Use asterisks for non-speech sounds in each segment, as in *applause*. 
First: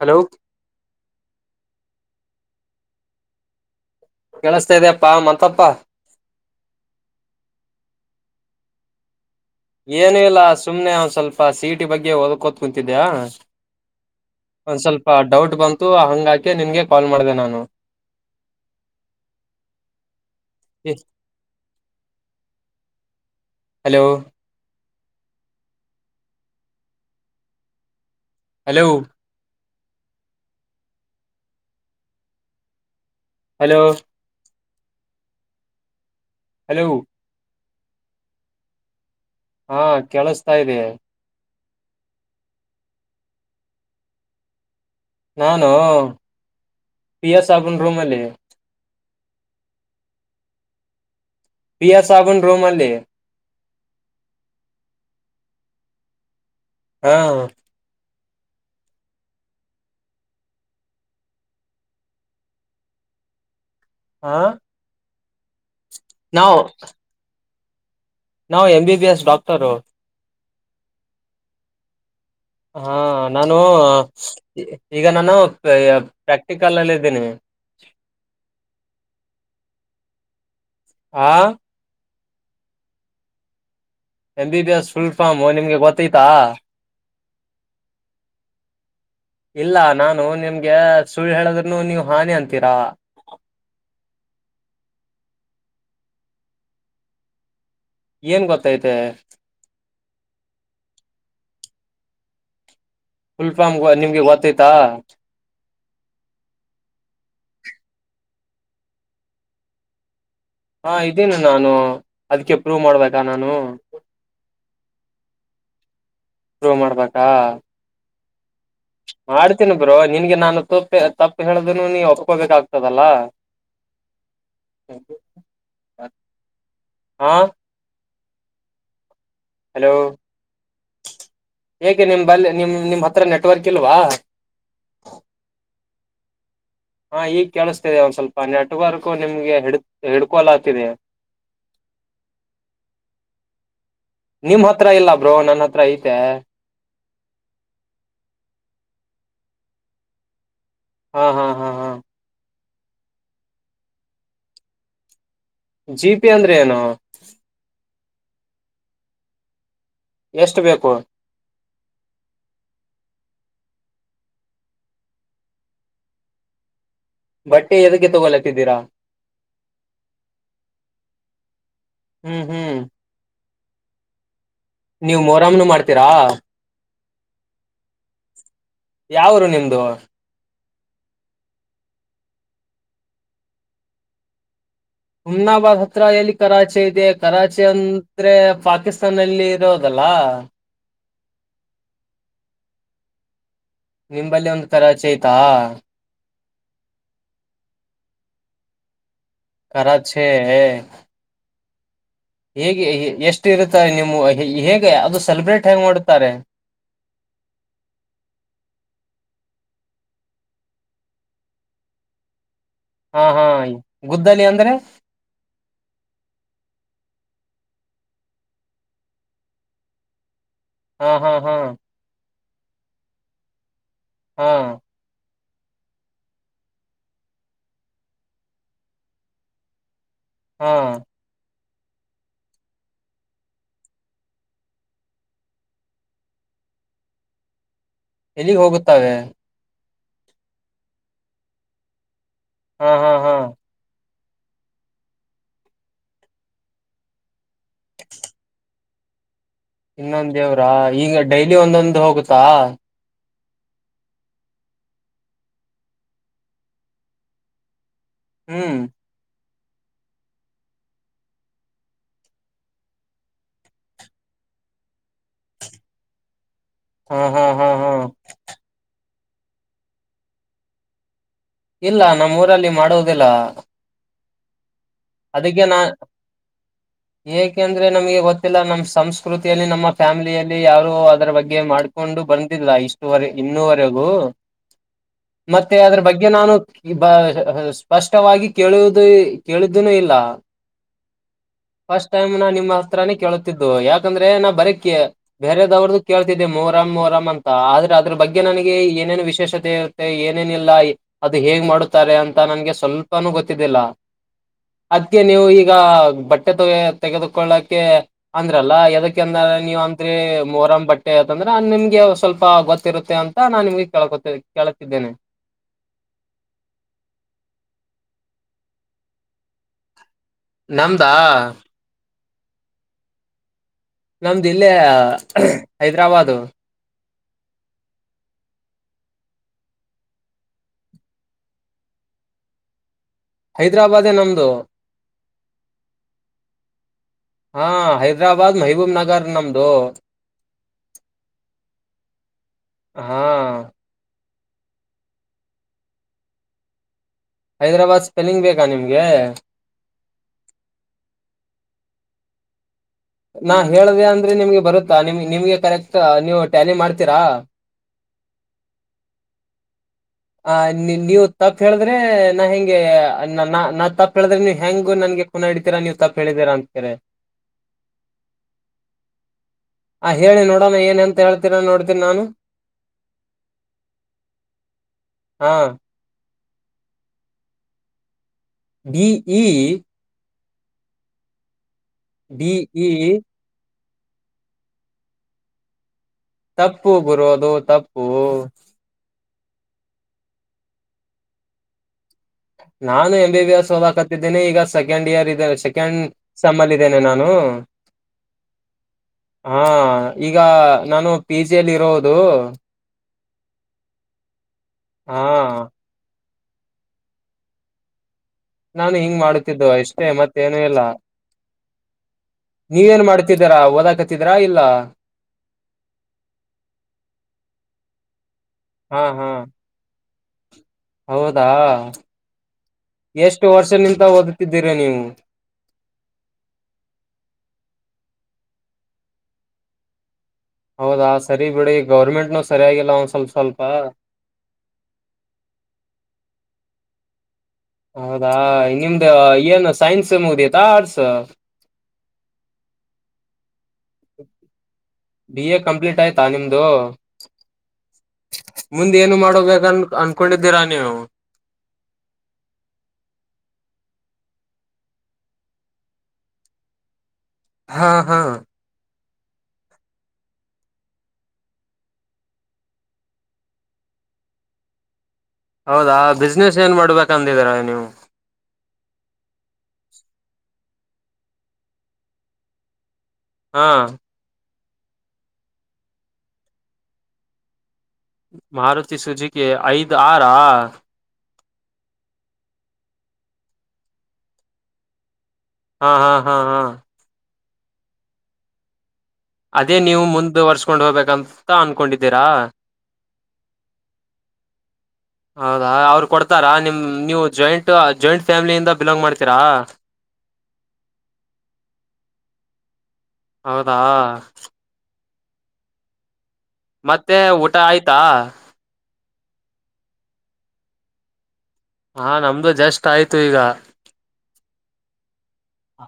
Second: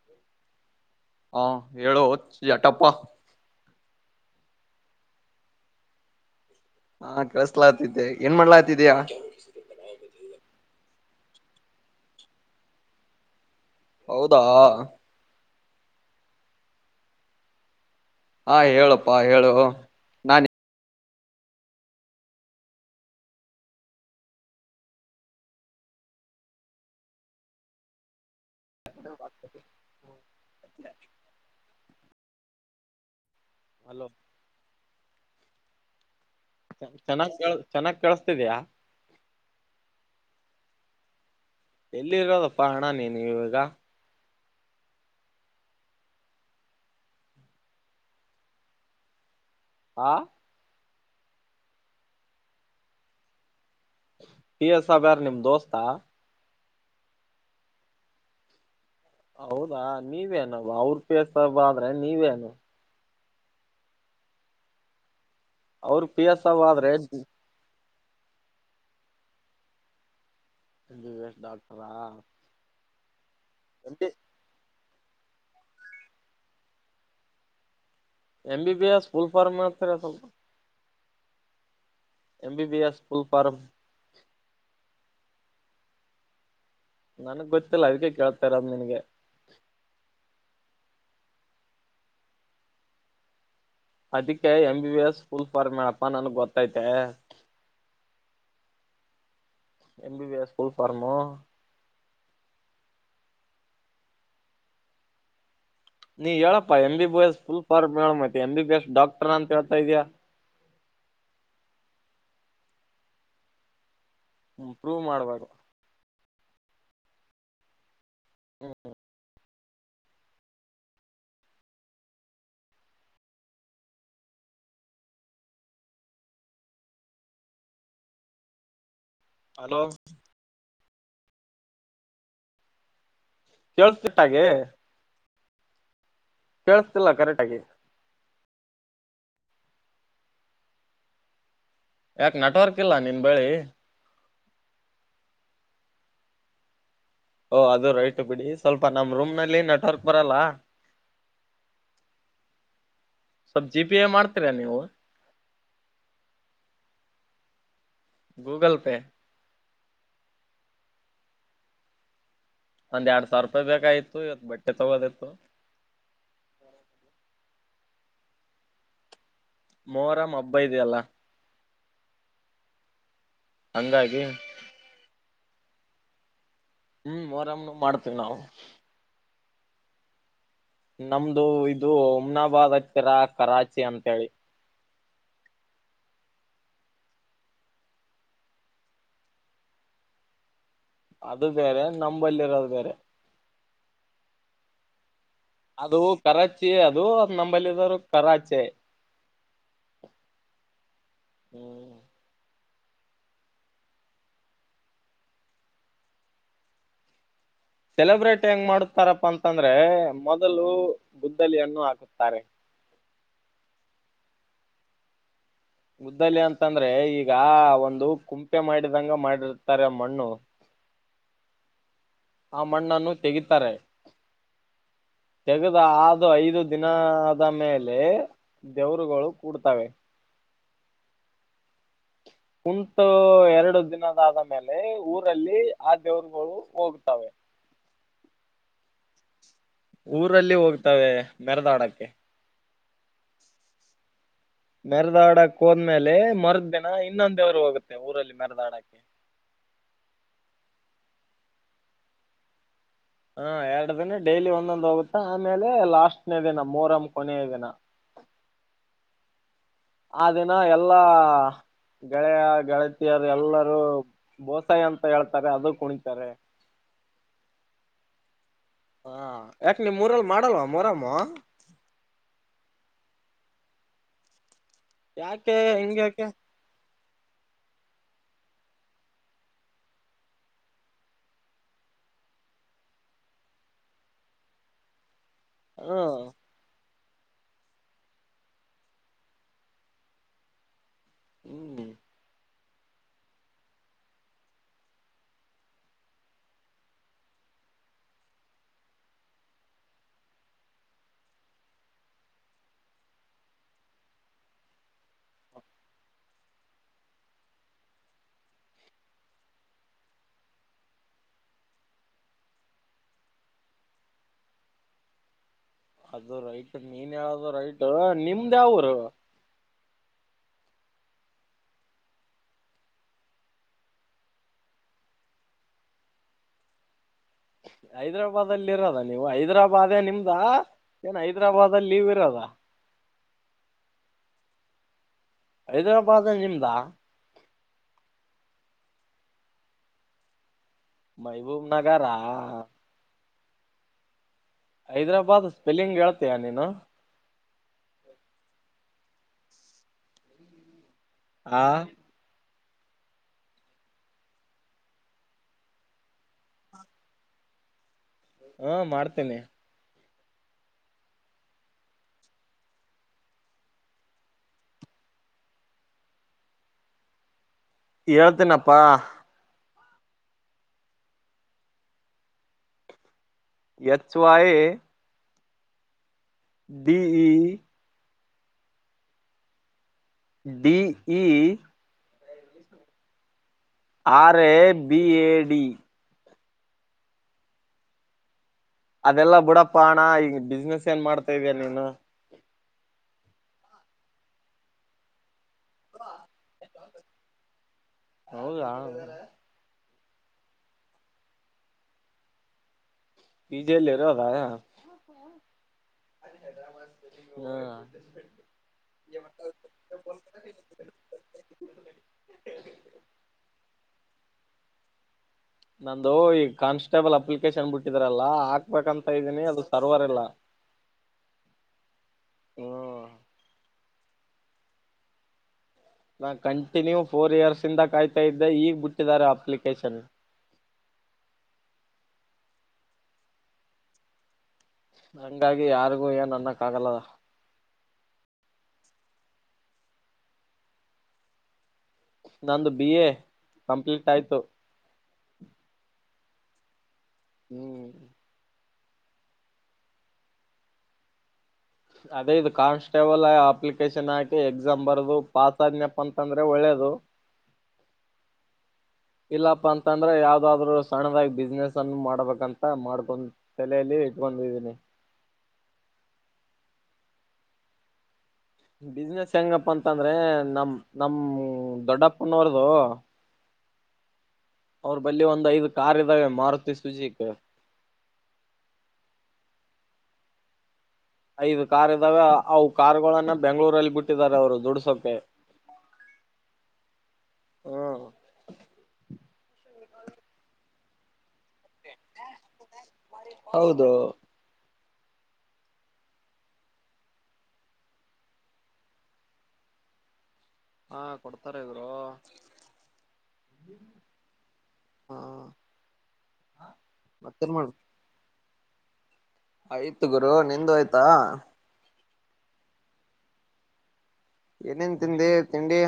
Hello ಹಾ ಹೇಳು ಜಟಪ್ಪ ಕೆೇಳಸ್ತಾ ಇದಪ್ಪಾ ಮತ್ತಪ್ಪಾ ಹಾ ಕಳ್ಸ್ಲಾತಿತಿ ಏನ್ ಮಾಡ್ಲಾತಿದೀಯ ಏನ ಇಲ್ಲಾ ಸುಮ್ನೆ ಅವನ್ ಸ್ವಲ್ಪ ಸೀಟಿ ಬಗ್ಗೆ ಒಓದ್ಕೋತ್ ಕುಂತಿದ್ದ್ಯಾ ಹೌದಾ ಒಂದ್ ಸ್ವಲ್ಪ ಡೌಟ್ ಬಂತ ಹಂಗಾಕೆ ನಿನ್ಗೆ ಕಾಲ್ ಮಾಡಿದೆ ನಾನು ಹಾ ಹೇಳಪ್ಪಾ ಹೇಳು ನಾನ ಎ hello hello hello hello hello ಚೆನ್ನಾಗ್ ಕ- ಚೆನ್ನಾಗ್ ಕಳಸ್ತಿದ್ಯಾ ಹಾ ಕೇಳಸ್ತಾ ಇದೀ ಎಲ್ಲಿರೋದಪ್ಪಾ ಅಣ್ಣ ನೀನು ಇವಾಗ. ನಾನು ಪಿ ಎಸ್ ಆಬನ್ ರೂಮ್ಲ್ಲಿ. ಆ. ಪಿಯಾ ಸಬನ್ ರೋಮಾಲೇ. ಪ ಎಸ್ ಬ್ಯಾರ್ ನಿಮ್ ದೋಸ್ತಾ ಹಾ ಹೌದಾ ನೀವೇನ ಅವ್ರ ಪೇಸ್ಬಾದ್ರೆ ನೀವೇನು. ಆಾ ಅವ್ರ ಪಿ ಎಸ್ ಆದ್ರೆ. ನಾವು M B B S doctor. ದ ವೇಶ್ ಡಾಕ್ಟರಾ. ಹಾ. ನಾನು. ಎಂ ಬಿ ಈಗ ನಾನು ಪ್ರಾಕ್ಟಿಕಲ್ ಅಲ್ಲಿ ಇದ್ದೀನಿ. M B S full form ಮಾಡ್ತೀರ ಸ್ವಲ್ಪ. ಹಾ. M B S full form. M B B S full form ನಿಮ್ಗೆ ಗೊತ್ತೈತಾ. ನನ್ಗ್ ಗೊತ್ತಿಲ್ಲ ಅದಕ್ಕೆ ಕೇಳ್ತಾರರಾಮ್ ನಿನ್ಗೆ. ಇಲ್ಲ ನಾನು ನಿಮ್ಗೆ ಸುಳ್ ಹೇಳದ್ನು ನೀವು ಹಾನಿ ಅಂತೀರಾ. ಅದಕ್ಕೆ M B B S full ಫಾರಪ್ಪಾ ನನ್ಗ್ ಗೊತ್ತೈತೆ. ಏನ್ ಗೊತ್ತೈತೆ. ಎಂಬಿಬಿಎಸ್ ಸ್ಫೂಲ್ಫಾರಮು. ಫುಲ್ಫಾಮ್ ನಿಮ್ಗೆ ಗೊತ್ತೈ್ತಾ. ನೀ ಹೇಳಪ್ಪಾ M B S full form ಹೇಳ ಮೈ ಎಂಬ ಬಿ ಎಸ್ ಡಾಕ್ಟರ್ ಅಂತ ಹೇಳ್ತಾ ಇದ್ಯಾಾ. ಹಾ ಇದೀನ ನಾನು ಅದ್ಕ್ಕೆ ಪ್ರೂವ್ ಮಾಡ್ಬೇಕಾ ನಾನು. ಹ್ಮ ಪ್ರೂವ್ ಮಾಡ್ಬೇಕು. ಶುರು ಮಾಡ್ಬೇಕಾ. ಹ್ಮ. ಮಾಡಡ್ತೀನಿ ಬ್ರೋ ನಿಿನಗೆ ನಾನು ತಪ್ಪ ತಪ್ಪು ಹೇಳಿದ ನೀ ಒಪ್ಕೋಬೇಕಾಗ್ತದಲ್ಲ ಹ. ಹಲೋ. ಹೇಗೆೆ ನಿಮ್ ಬ ನಿಮ ನಿಮ್ ಹತ್ತ. ನೆಟ್ವರ್ಕ್ ಇಲ್ವಾ. ಕೇಳಸ್ತಿಟ್ಟಾಗಿ ಕೇಳಸ್ತಿಲ್ಲ ಹಾ ಕರೆಕ್ಟ್ ಈಗ ಆಗಿ ಕೇಳಿಸ್ತೇನೆ ಒಂದ್ ಸ್ವಲ್ಪ. ಪ ನಟವರ್ಗೂ ನಿಮ್ಗೆ ಹಿಡ್ ಹಿಡ್ಕೊಲ ಆತಿದೆ. ಯಾಕ ನೆಟ್ವರ್ಕ್ ಇಲ್ಲ ನಿನ್ ಬೆಳಿ. ನಿಮ್ ಹತ್ರ ಇಲ್ಲ ಬ್ರೋ ನನ್ನ ಹತ್ರ ಐತೆ. ಓ ಅದು ರೈಟ್ ಬಿಡಿ ಸ್ವಲ್ಪ ನಮ್ ರೂಮ್ ನಲ್ಲಿ ನೆಟ್ವರ್ಕ್ ಬರಲ್ಲ. ಹಾ ಹಾ ಹಾ ಹಾ. ಸಬ್ಜಿ ಬಿಯ ಮಾಡ್ತೀರಾ ನೀವು. ಜಿ ಪಿ ಅಂದ್ರೆ ಏನು ಗೂಗಲ್ ಪೇ ಎಷ್ಟು ಬೇಕು ಒಂದ್ ಎರಡ್ ಸಾವಿರ ರೂಪಾಯಿ ಬೇಕಾಗಿತ್ತು ಇವತ್ತು ಬಟ್ಟೆ ತಗೋದಿತ್ತು ಬಟ್ಟೆ ಎದೀಕ್ಕೆ ತಗೊಲತ್ತಿದ್ದೀರಾ ಮೋರಂ ಹಬ್ಬ ಇದೆ ಅಲ್ಲ ಹ್ಮ್ ಹ್ಮ್ ಹಂಗಾಗಿ ನೀವ್ ಮೊರಾಮನು ಮಾಡ್ತೀರಾ ಹ್ಮ್ ಮೋರಮ್ನು ಮಾಡ್ತೀವಿ ನಾವು ಯಾವುರು ನಿಮ್ದು ನಮ್ದು ಇದು ಉಮ್ನಾಬಾದ್ ಹತ್ತಿರ ಕರಾಚಿ ಅಂತೇಳಿ ಹಮ್ನಾಬಾದ್ ಹತ್ರ ಎಲ್ಲಿ ಕರಾಚಿ ಇದೆ ಕರಾಚಿ ಅಂದ್ರೆ ಪಾಕಿಸ್ತಾನಲ್ಲಿ ಇರೋದಲ್ಲ ಅದು ಬೇರೆ ನಂಬಲ್ಲಿರೋದ ಬೇರೆ ನಿಂಬಲ್ಲಿ ಒಂದು ಕರಾಚಿ ತ್ತಾ ಅದು ಕರಾಚಿ ಅದು ಅ ನಂಬಲ್ಲಿ ಇರೋದು ಕರಾಚೆ ಕರಾಚೆ ಹ್ಮ್ ಹೇಗೆ ಎಷ್ಟು ಇರುತ್ತಾ ನಿಮ್ಮ ಹೇಗೆ ಅದು ಸೆಲೆಬ್ರೇಟ್ ಹೆಂಗ್ ಮಾಡ್ತಾರೆ ಸೆಲೆಬ್ರೇಟ್ ಹೆಂಗ್ ಮಾಡುತ್ತಾರಪ್ಪಾ ಅಂತಂದ್ರೆ ಮೊದಲು ಗುದ್ದಲಿಯನ್ನು ಹಾಕುತ್ತಾರೆ ಹಾ ಹಾ ಗುದ್ದಲಿ ಅಂದ್ರೆ ಗುದ್ದಲಿ ಅಂತಂದ್ರೆ ಈಗ ಒಂದು ಕುಂಪೆ ಮಾಡಿದಂಗ ಮಾಡಿರ್ತಾರೆ ಮಣ್ಣು ಹಾ ಹಾ ಹಾ ಆ ಮಣ್ಣನ್ನು ತೆಗೀತಾರೆ ಹಾ ತೆಗೆದ ಆದು ಐದು ದಿನದ ಮೇಲೆ ದೇವ್ರುಗಳು ಕೂಡ್ತವೆ ಹಾ ಕುಂತು ಎರಡು ದಿನದಾದ ಮೇಲೆ ಊರಲ್ಲಿ ಆ ದೇವರುಗಳು ಹೋಗ್ತವೆ ಎಲ್ಲಿಗ್ ಹೋಗುತ್ತವೆ ಊರಲ್ಲಿ ಹೋಗ್ತವೆ ಮೆರದಾಡಕ್ಕೆ ಹಾ ಹಾ ಹಾ ಮೆರದಾಡಕ್ ಹೋದ್ಮೇಲೆ ಮರ್ದಿನ ಇನ್ನೊ ದೇವ್ರು ಹೋಗುತ್ತೆ ಊರಲ್ಲಿ ಮೆರದಾಡಕ್ಕೆ ಇನ್ನೊಂದ ದೇವ್ರಾ ಈಗ ಡೈಲಿ ಒಂದೊಂದು ಹೋಗುತ್ತಾ ಹಾ ಎರಡ ದಿನ ಡೈಲಿ ಒಂದೊಂದ್ ಹೋಗುತ್ತ ಆಮೇಲೆ ಲಾಸ್ಟ್ನ ದಿನ ಮೂರಮ್ಮ ಕೊನೆಯ ದಿನ ಹ್ಮ್ ಆ ದಿನ ಎಲ್ಲಾ ಗೆಳೆಯ ಗೆಳತಿಯರು ಎಲ್ಲರೂ ಬೋತಾಯಿ ಅಂತ ಹೇಳ್ತಾರೆ ಅದು ಕುಣಿತಾರೆ ಹ್ಮ ಹಾ ಹಾ ಹಾ ಹಾ ಯಾಕ ನಿಮ್ ಊರಲ್ಲಿ ಮಾಡಲ್ವ ಮೋರಾಂ ಇಲ್ಲ ನಮ್ ಊರಲ್ಲಿ ಮಾಡುವುದಿಲ್ಲ ಯಾಕೆ ಅದಕ್ಕೆ ನಾ ಹೆಂಗ್ಯಾಕೆ ಏಕೆಂದ್ರೆ ನಮ್ಗೆ ಗೊತ್ತಿಲ್ಲ ನಮ್ಮ್ ಸಂಸ್ಕೃತಿಯಲ್ಲಿ ನಮ್ಮ ಫ್ಯಾಮಿಲಿಯಲ್ಲಿ ಯಾರು ಅದರ ಬಗ್ಗೆ ಮಾಡ್ಕೊಂಡು ಬಂದಿಲ್ಲ ಇಷ್ಟುವರೆ ಇನ್ನೂವರೆಗೂ ಮತ್ತೆ ಹ್ಮ ಅದ್ರ ಬಗ್ಗೆ ನಾನು ಈ ಬ ಸ್ಪಷ್ಟವಾಗಿ ಕೇಳುವುದು ಕೇಳ ಇದನ್ನು ಇಲ್ಲ ಹ್ಮ್ ಫಸ್ಟ್ ಟೈಮ್ ನನ್ ನಿಮ್ಮ ಮಾತ್ರಾನೇ ಕೇಳತಿದ್ದು ಯಾಕಂದ್ರೆ ನಾ ಬರಕ್ಕೆೆ ಬೇರದವ್ರದ್ದು ಕೇಳ್ತಿದ್ದೆ ಮೊಹರಂ ಮೊಹರಂ ಅಂತ ಆದ್ರೆ ಅದ್ರ ಬಗ್ಗೆ ನನಗೆ ಏನೇನು ವಿಶೇಷತೆ ಇರುತ್ತೆ ಏನೇನಿಲ್ಲ ಅದು ಹೇಗ್ ಮಾಡುತ್ತಾರೆ ಅಂತ ನನ್ಗೆ ಸ್ವಲ್ಪನೂ ಗೊತ್ತಿದ್ದಿಲ್ಲ ಅದಕ್ಕೆ ನೀವು ಈಗ ಬಟ್ಟೆ ತಗ ತೆಗೆದುಕೊಳ್ಳಕೆ ಅಂದ್ರಲ್ಲ ಯದಕ್ಕೆ ಅಂದ್ರ ನೀವ ಅಂದ್ರೀ ಮೊಹರಂ ಬಟ್ಟೆ ಯತ್ತಂದ್ರ ನಿಮ್ಗೆ ಸ್ವಲ್ಪ ಗೊತ್ತಿರುತ್ತೆ ಅಂತ ನಾನ್ ನಿಮ್ಗೆ ಕಳ್ಕೊತ ಕೇಳತಿದ್ದೇನೆ ಅದು ರೈಟ್ ನೀನ್ ಯಾವ್ದ ರೈಟ್ ನಿಮ್ದ ಯಾವ ಊರು ನಮ್ದಾ ನಮ್ದುಲ್ಲಿ ಹೈದ್ರಾಬದು ಹೈದ್ರಾಬಾದಲ್ಲಿ ಇರೋದ ನೀವು ಹೈದ್ರಾಬಾದೇ ನಿಮ್ದ ಏನ್ ಹೈದ್ರಾಬಾದಲ್ಲಿ ಲೀವ್ ಇರೋದ ಹೈದ್ರಾಬಾದೇ ನಮ್ದು ಹೈದರಾಬಾದ್ ನಿಮ್ದಾ ಹಾ ಹೈದ್ರಾಬಾದ್ ಮೈಬೂಬ್ ನಗರ್ ನಮ್ದು ಮೈಬೂಬ್ ನಗರಾ ಹಾ ಹೈದ್ರಾಬಾದ್ ಸ್ಪೆಲ್ಲಿಂಗ್ ಹೇಳ್ತೀಯ ನೀನು ಹೈದ್ರಾಬಾದ್ ಸ್ಪೆಲ್ಲಿಂಗ್ ಬೇಕಾ ನಿಮ್ಗೆ ಹಾ ನನ್ ಹೇಳ್ದ ಅಂದ್ರೆ ನಿಮ್ಗೆ ಬರುತ್ತಾ ನಿಮ್ ನಿಮ್ಗೆ ಕರೆಕ್ಟ್ ನೀವು ಟ್ಯಾಲಿ ಮಾಡ್ತೀರಾ ಹಾ ಮಾಡ್ತೇನಿ ಹಾ ನೀವ್ ತಪ್ಪ ಹೇಳಿದ್ರೆ ನಾ ಹೆಂಗೆ ನಾನಾ ತಪ್ಪು ಹೇಳಿದ್ರೆ ನೀವ್ ಹೆಂಗ ನನ್ಗ *unintelligible* ನೀವ್ ತಪ್ಪು ಹೇಳಿದೀರಾ ಅನ್ತಾರೆ ಹೇಳ್ತೀನಪ್ಪಾ ಹಾ ಹೇಳಿ ನೋಡೋಣ ಏನಂತ ಹೇಳ್ತೀರ ನೋಡ್ತೀನಿ ನಾನು ಎಚ್ ವೈ ಹಾ D E D E D E D E R A B A D ತಪ್ಪು ಬ್ರೋ ಅದು ತಪ್ಪು ಅದೆಲ್ಲಾ ಬುಡಪ್ಪ ಹಣ ಈಗ ಬಿಸ್ನೆಸ್ ಏನ್ ಮಾಡ್ತಾ ಇದಿಯಾ ನೀನು ನಾನು ಎಂ ಬಿ ಎಸ್ ಹೋದಾಕತ್ತಿದ್ದೇನೆ ಈಗ ಸೆಕೆಂಡ್ ಇಯರ್ ಇದೆ ಸೆಕೆಂಡ್ ಸೆಮ್ ಇದ್ದೇನೆ ನಾನು ಹೌದಾ ಹಾ ಈಗ ನಾನು ಪಿ ಜಿ ಅಲ್ಲಿ ಇರೋದು ಪಿ ಜಿ ಅಲ್ಲಿ ಇರೋದ ಹಾ ಹಾ ನಾನು ಹಿಂಗ್ ಮಾಡುತ್ತಿದ್ದು ಅಷ್ಟೇ ಮತ್ತೇನು ಇಲ್ಲ ನೀವೇನ್ ಮಾಡ್ತಿದ್ದೀರಾ ಓದಾಕ *unintelligible* ಇಲ್ಲ ನಂದು ಈ ಕಾನ್ಸ್ಟೇಬಲ್ ಅಪ್ಲಿಕೇಶನ್ ಬಿಟ್ಟಿದ್ರಲ್ಲ ಹಾ ಹಾಕ್ಬೇಕಂತ ಹಾ ಇದ್ದೀನಿ ಅದು ಸರ್ವರ್ ಇಲ್ಲ ಹೌದಾ ಹ್ಮ್ *inaudible* ಎಷ್ಟು ವರ್ಷ ನಿಂತ ಓದು ತಿದ್ದೀರಾ ನೀವು ನಾ ಕಂಟಿನ್ಯೂ ಫೋರ್ ಇಯರ್ಸ್ ಇಂದ ಕಾಯ್ತಾ ಇದ್ದೆ ಈಗ್ ಬಿಟ್ಟಿದ್ದಾರೆ ಅಪ್ಲಿಕೇಶನ್ ಹೌದಾ ಸರಿ ಬಿಡಿ ಗೌರ್ಮೆಂಟ್ನು ಸರಿಯಾಗಿಲ್ಲ ಒನ್ ಸ್ವಲ್ಪ ಸ್ವಲ್ಪ ಹಂಗಾಗಿ ಯಾರಿಗೂ ಏನ್ ಅನ್ನಕ್ಕ ಆಗಲ್ ಅಲಾ ಹೌದಾ ನಿಮ್ದ ಏನು ಸೈನ್ಸ್ ಮುಗದಿತಾ ಆರ್ಟ್ಸ್ ನಂದು ಬಿ ಎ ಕಂಪ್ಲೀಟ್ ಆಯ್ತು ತಾ ನಿಮ್ದು ಹ್ಮ್ ಮುಂದ್ ಏನು ಮಾಡಬೇಕನ್ ಅನ್ಕೊಂಡಿದ್ದೀರಾ ನೀವು ಅದೇ ಇದು ಕಾನ್ಸ್ಟೇಬಲ್ ಅಪ್ಲಿಕೇಶನ್ ಹಾಕಿ ಎಕ್ಸಾಮ್ ಬರದು ಪಾಸ್ ಆದನಪ್ಪ ಅಂತಂದ್ರೆ ಒಳ್ಳೇದು ಹಾ ಹಾ ಇಲ್ಲಪ್ಪಾ ಅಂತಂದ್ರ ಯಾವ್ದಾದ್ರರು ಸಣ್ಣದಾಗಿ ಬಿಸ್ನೆಸ್ ಅನ್ನು ಮಾಡ್ಬೇಕಂತ ಮಾಡ್ಕೊ ತಲೆಲಿ ಇಟ್ಕೊಂಡಿದೀನಿ ಹೌದಾ ಬಿಸ್ನೆಸ್ ಏನ್ ಮಾಡ್ಬೇಕಂದಿರ ನೀವು ಬಿಸ್ನೆಸ್ ಹೆಂಗಪ್ಪ ಅಂತಂದ್ರೆ ನಮ್ ನಮ್ ದೊಡ್ಡಪ್ಪನವ್ರದು ಹಾ ಅವ್ರ ಬಲ್ಲಿ ಒಂದ್ ಐದ ಕಾರ್ ಇದ್ದಾವೆ ಮಾರತಿ ಸುಜಿಕಿ ಮಾರುತಿ ಸುಜುಕಿ ಐದ್ ಆರಾ ಐದು ಕಾರ್ ಇದ್ದಾವೆ ಅವು ಕಾರಗೊಳನ್ನ ಬೆಂಗಳೂರಲ್ಲಿ ಬುಟ್ಟಿದ್ದಾರೆ ಅವರು ದುಡಸೋಕೆ ಹಾ ಹಾ ಹಾ ಹಾ ಹ್ಮ ಅದೇ ನೀವು ಮುಂದುವರ್ಸ್ಕೊಂಡ್ ಹೋಗ್ಬೇಕಂತ ಅನ್ಕೊಂಡಿದ್ದೀರಾ ಹೌದು ಹೌದಾ ಅವ್ರು ಕೊಡ್ತಾರಾ ನಿಮ್ ನೀವು ಜಾಯಿಂಟ್ ಜಾಯಿಂಟ್ ಫ್ಯಾಮಿಲಿಯಿಂದ ಬಿಲಾಂಗ್ ಮಾಡ್ತೀರಾ ಹಾ ಕೊಡ್ತಾರೆ ಇವರು ಹೌದಾ ಹಾ ಮತ್ತೆ ಮತ್ತೇನ್ ಊಟ ಮಾಡ ಆಯ್ತಾ ಆಯ್ತು ಗುರು ನಿಂದು ಆಯ್ತಾ ಹಾ ನಮ್ದು ಜಸ್ಟ್ ಆಯ್ತು ಈಗ ಏನೇನ್ ತಿಂದೆ ತಿಂಡಿ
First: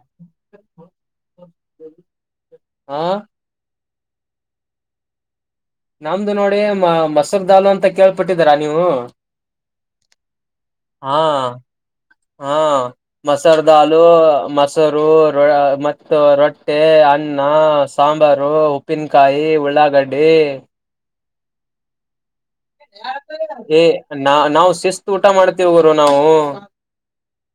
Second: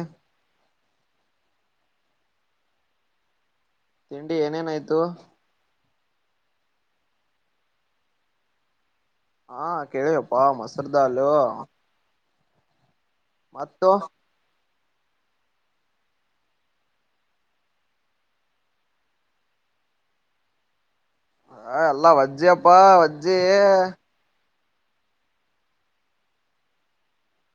ಹಾ ತಿಂಡಿ ಏನೇನಾಯ್ತು ನಮ್ದು ನೋಡಿ ಮ ಮೊಸರ್ ದಾಲು ಅಂತ ಕೇಳ್ಪಿಟ್ಟಿದರಾ ನೀವು ಹಾ ಕೇಳುವಪ್ಪಾ ಹಾ ಮೊಸರ್ದಾಲು ಹಾ ಮಸರದಾಲು ಮ ಮೊಸರು ರ ಮತ್ತು ರೊಟ್ಟೆ ಅನ್ನ ಸಾಂಬಾರು ಉಪ್ಪಿನಕಾಯಿ ಉಳ್ಳಾಗಡ್ಡಿ ಹ ಎಲ್ಲಾ ವಜ್ಜಿ ಎ ನ ನಾವ್ ಸ ಶಿಸ್ತು ಊಟ ಮಾಡ್ತೀವಿ ಗುರು ನಾವು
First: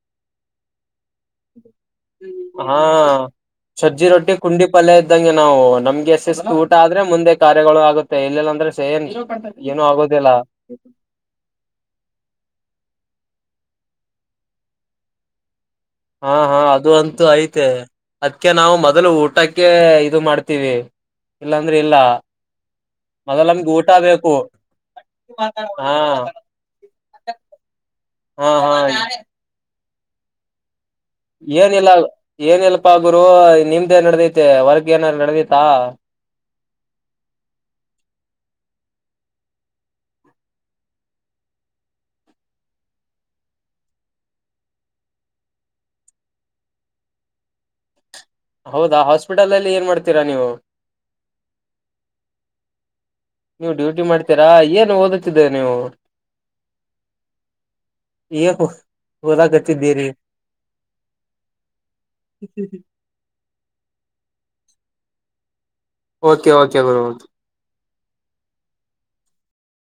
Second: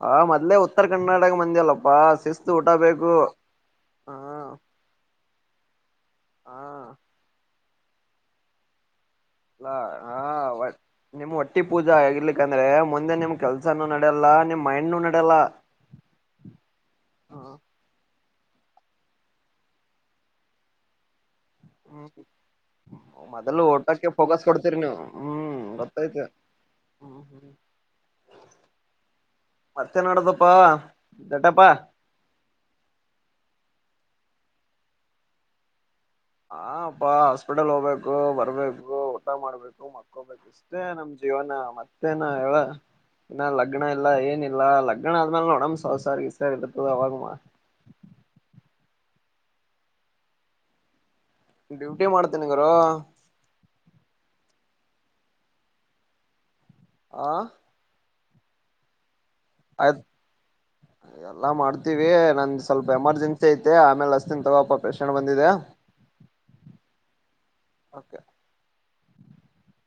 ಹ ಮದ್ಲೆ ಉತ್ತರ ಕರ್ನಾಟಕ ಮಂದಿ ಅಲ್ಲಪ್ಪಾ ಶಿಸ್ತು ಊಟ ಹಾ ಬೇಕು ಸಜ್ಜಿ ಹ ರೊಟ್ಟಿ ಕುಂಡಿ ಪಲ್ಯ ಇದ್ದಂಗೆ ನಾವು ನಮ್ ಶಿಸ್ತ ಹ ಊಟ ಆದ್ರೆ ಮುಂದೆ ಕ ಗಳು ಆಗುತ್ತೆ ಇಲ್ಲಲ್ಲ ಅಂದ್ರೆ ಸೇನ್ ಅಲ್ಲಾ ಏನು ಆಗೋದಿಲ್ಲ ಹ ನಿಮ್ಮ್ ಒಟ್ಟಿ ಪೂಜಾ ಆಗಿರ್ಲಿಕ್ಕಂದ್ರೆ ದೆ ನಿಮ್ ಕೆಲ್ಸಾನು ನಡೆಯಲ್ಲ ನಿಮ್ ಮೈಂಡ್ನು ನಡೆಲ್ಲಾ ಹಾ ಹಾ ಅದು ಅಂತೂ ಐತೆ ಅದ್ಕೆ ನಾವು ಮೊದ್ಲು ಊಟಕ್ಕೆ ಇದು ಮಾಡ್ತೀವಿ ಇಲ್ಲಾಂದ್ರೆ ಇಲ್ಲ ಮೊದಲು ಮೊದಲಮಗೆ ಊಟ ಊಟಕ್ಕೆ ಬೇಕು ಫೋಕಸ್ ಕೊಡ್ತೀರಿ ನೀವು ಹ್ಮ್ ಹಾ ಗೊತ್ತೈತೆ ಹ್ಮ್ ಹ್ಮ್ ಹಾ ಹಾ ಮತ್ತೆನ್ ಆಡದಪ್ಪಾ ಏನಿಲ್ಲ ಏನ್ ಎಲ್ಪ ಆಗುರು ನಿಮ್ದ ನಡದೈತೆ ವರ್ಗ ಏನಾದಾರರು ನಡೆದೈತಾ ಹ ಅಪ್ಪಾ ಹಾಸ್ಪಿಟಲ್ ಹೋಗ್ಬೇಕು ಬರ್ಬೇಕು ಊಟ ಮಾಡ್ಬೇಕು ಮಕ್ಕೋಗ್ಬೇಕು ಇಷ್ಟೇ ನಮ್ ಜೀವನ ಮತ್ತೇನ ಹೇಳ ಇನ್ನ ಲಗ್ನ ಇಲ್ಲ ಏನಿಲ್ಲ ಲಗ್ನ ಆದ್ಮೇಲೆ ನೋಡಮ್ಮ ಸೌ ಸಾರ್ ಗಿಸಾರ ಇರ್ತದ ಅವಾಗಮ್ಮ ಹೌದಾ ಹಾಸ್ಪಿಟಲ್ ಅಲ್ಲಿ ಏನ್ ಮಾಡ್ತೀರಾ ನೀವು ಡ್ಯೂಟಿ ಮಾಡ್ತೇನ್ ಗುರು ನೀವು ಡ್ಯೂಟಿ ಮಾಡ್ತೀರಾ ಏನ್ ಓದುತ್ತಿದ್ದ ನೀವು ಆ ಈಕು ಆಯ್ತ್ ಎಲ್ಲ ಮಾಡ್ತೀವಿ ನಂದು ಸ್ವಲ್ಪ ಎಮರ್ಜೆನ್ಸಿ ಯತ ಆಮೇಲೆ ಅಸ್ತಿನ್ ತಗೋಪಪ್ಪಕ್ಷಣ ಬಂದಿದೆೆ ಓಕೆ ಓಕೆ ಗು ಓಕೆ